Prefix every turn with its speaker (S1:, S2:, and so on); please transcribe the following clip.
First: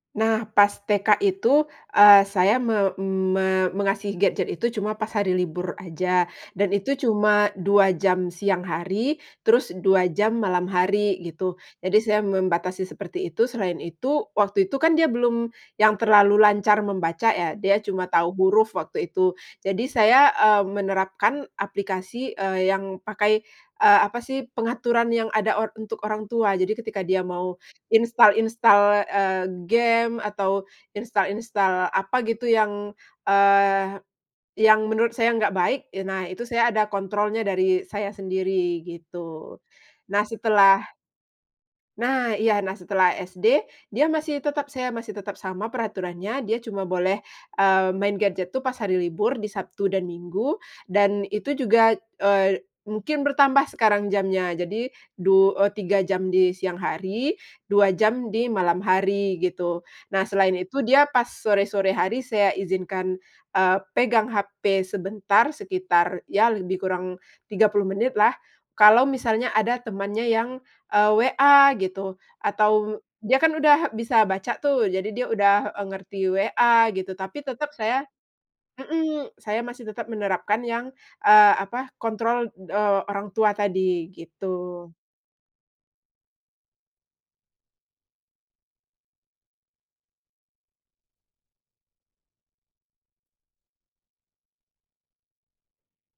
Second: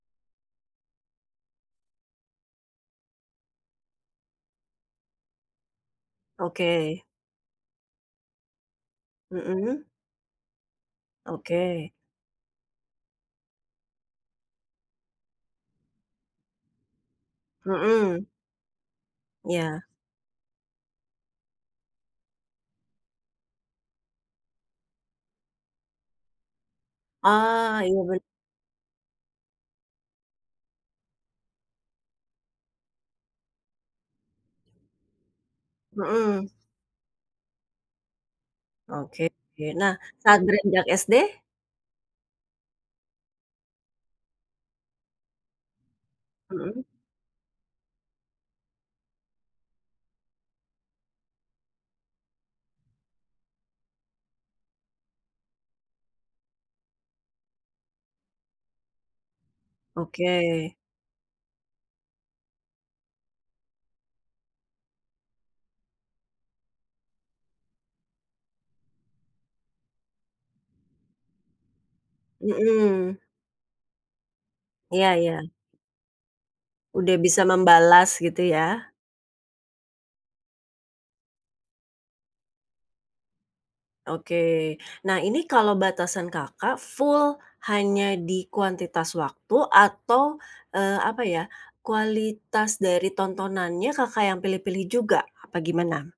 S1: Nah pas TK itu, eee, saya me me mengasih gadget itu cuma pas hari libur aja, dan itu
S2: Oke.
S1: cuma 2 jam siang hari, terus
S2: Mhm?
S1: 2 jam malam hari, gitu.
S2: Oke.
S1: Jadi, saya membatasi seperti itu, selain itu, waktu itu kan dia belum yang terlalu lancar membaca ya, dia cuma
S2: Mhm.
S1: tahu huruf waktu itu.
S2: Iya.
S1: Jadi saya, eee, menerapkan aplikasi, eee, yang pakai, eee, apa sih pengaturan yang ada or untuk orang tua. Jadi ketika dia mau
S2: Ah, iya ben
S1: install-install, eee, game atau install-install, apa gitu yang, eee, yang menurut saya enggak baik, ye nah itu
S2: Mhm.
S1: saya ada kontrolnya, dari saya sendiri,
S2: Oke
S1: gitu.
S2: oke, nah,
S1: Nah
S2: saat
S1: setelah
S2: beranjak SD?
S1: Nah iya, nah setelah SD, dia masih tetap saya masih tetap sama peraturannya, dia
S2: Mhm.
S1: cuma boleh, eee, main gadget tuh pas hari libur di Sabtu dan Minggu, dan itu juga, eee, mungkin bertambah sekarang jamnya, jadi du eee, 3 jam di siang hari, 2 jam di malam hari, gitu. Nah selain
S2: Oke.
S1: itu dia pas sore-sore hari saya izinkan, eee, pegang HP sebentar sekitar, ya lebih kurang 30 menitlah kalau misalnya ada temannya yang, eee, WA gitu atau
S2: Mhm.
S1: dia kan udah bisa baca tuh, jadi
S2: Iya
S1: dia
S2: iya.
S1: udah e ngerti WA gitu,
S2: Udah
S1: tapi
S2: bisa
S1: tetap saya
S2: membalas, gitu ya?
S1: mhm, saya masih tetap menerapkan yang, eee, apa, kontrol, eee, orang tua tadi,
S2: Oke.
S1: gitu.
S2: Nah ini kalo batasan Kakak full hanya di kuantitas waktu atau, eee, apa ya, kualitas dari tontonannya Kakak yang pilih-pilih juga, apa gimana?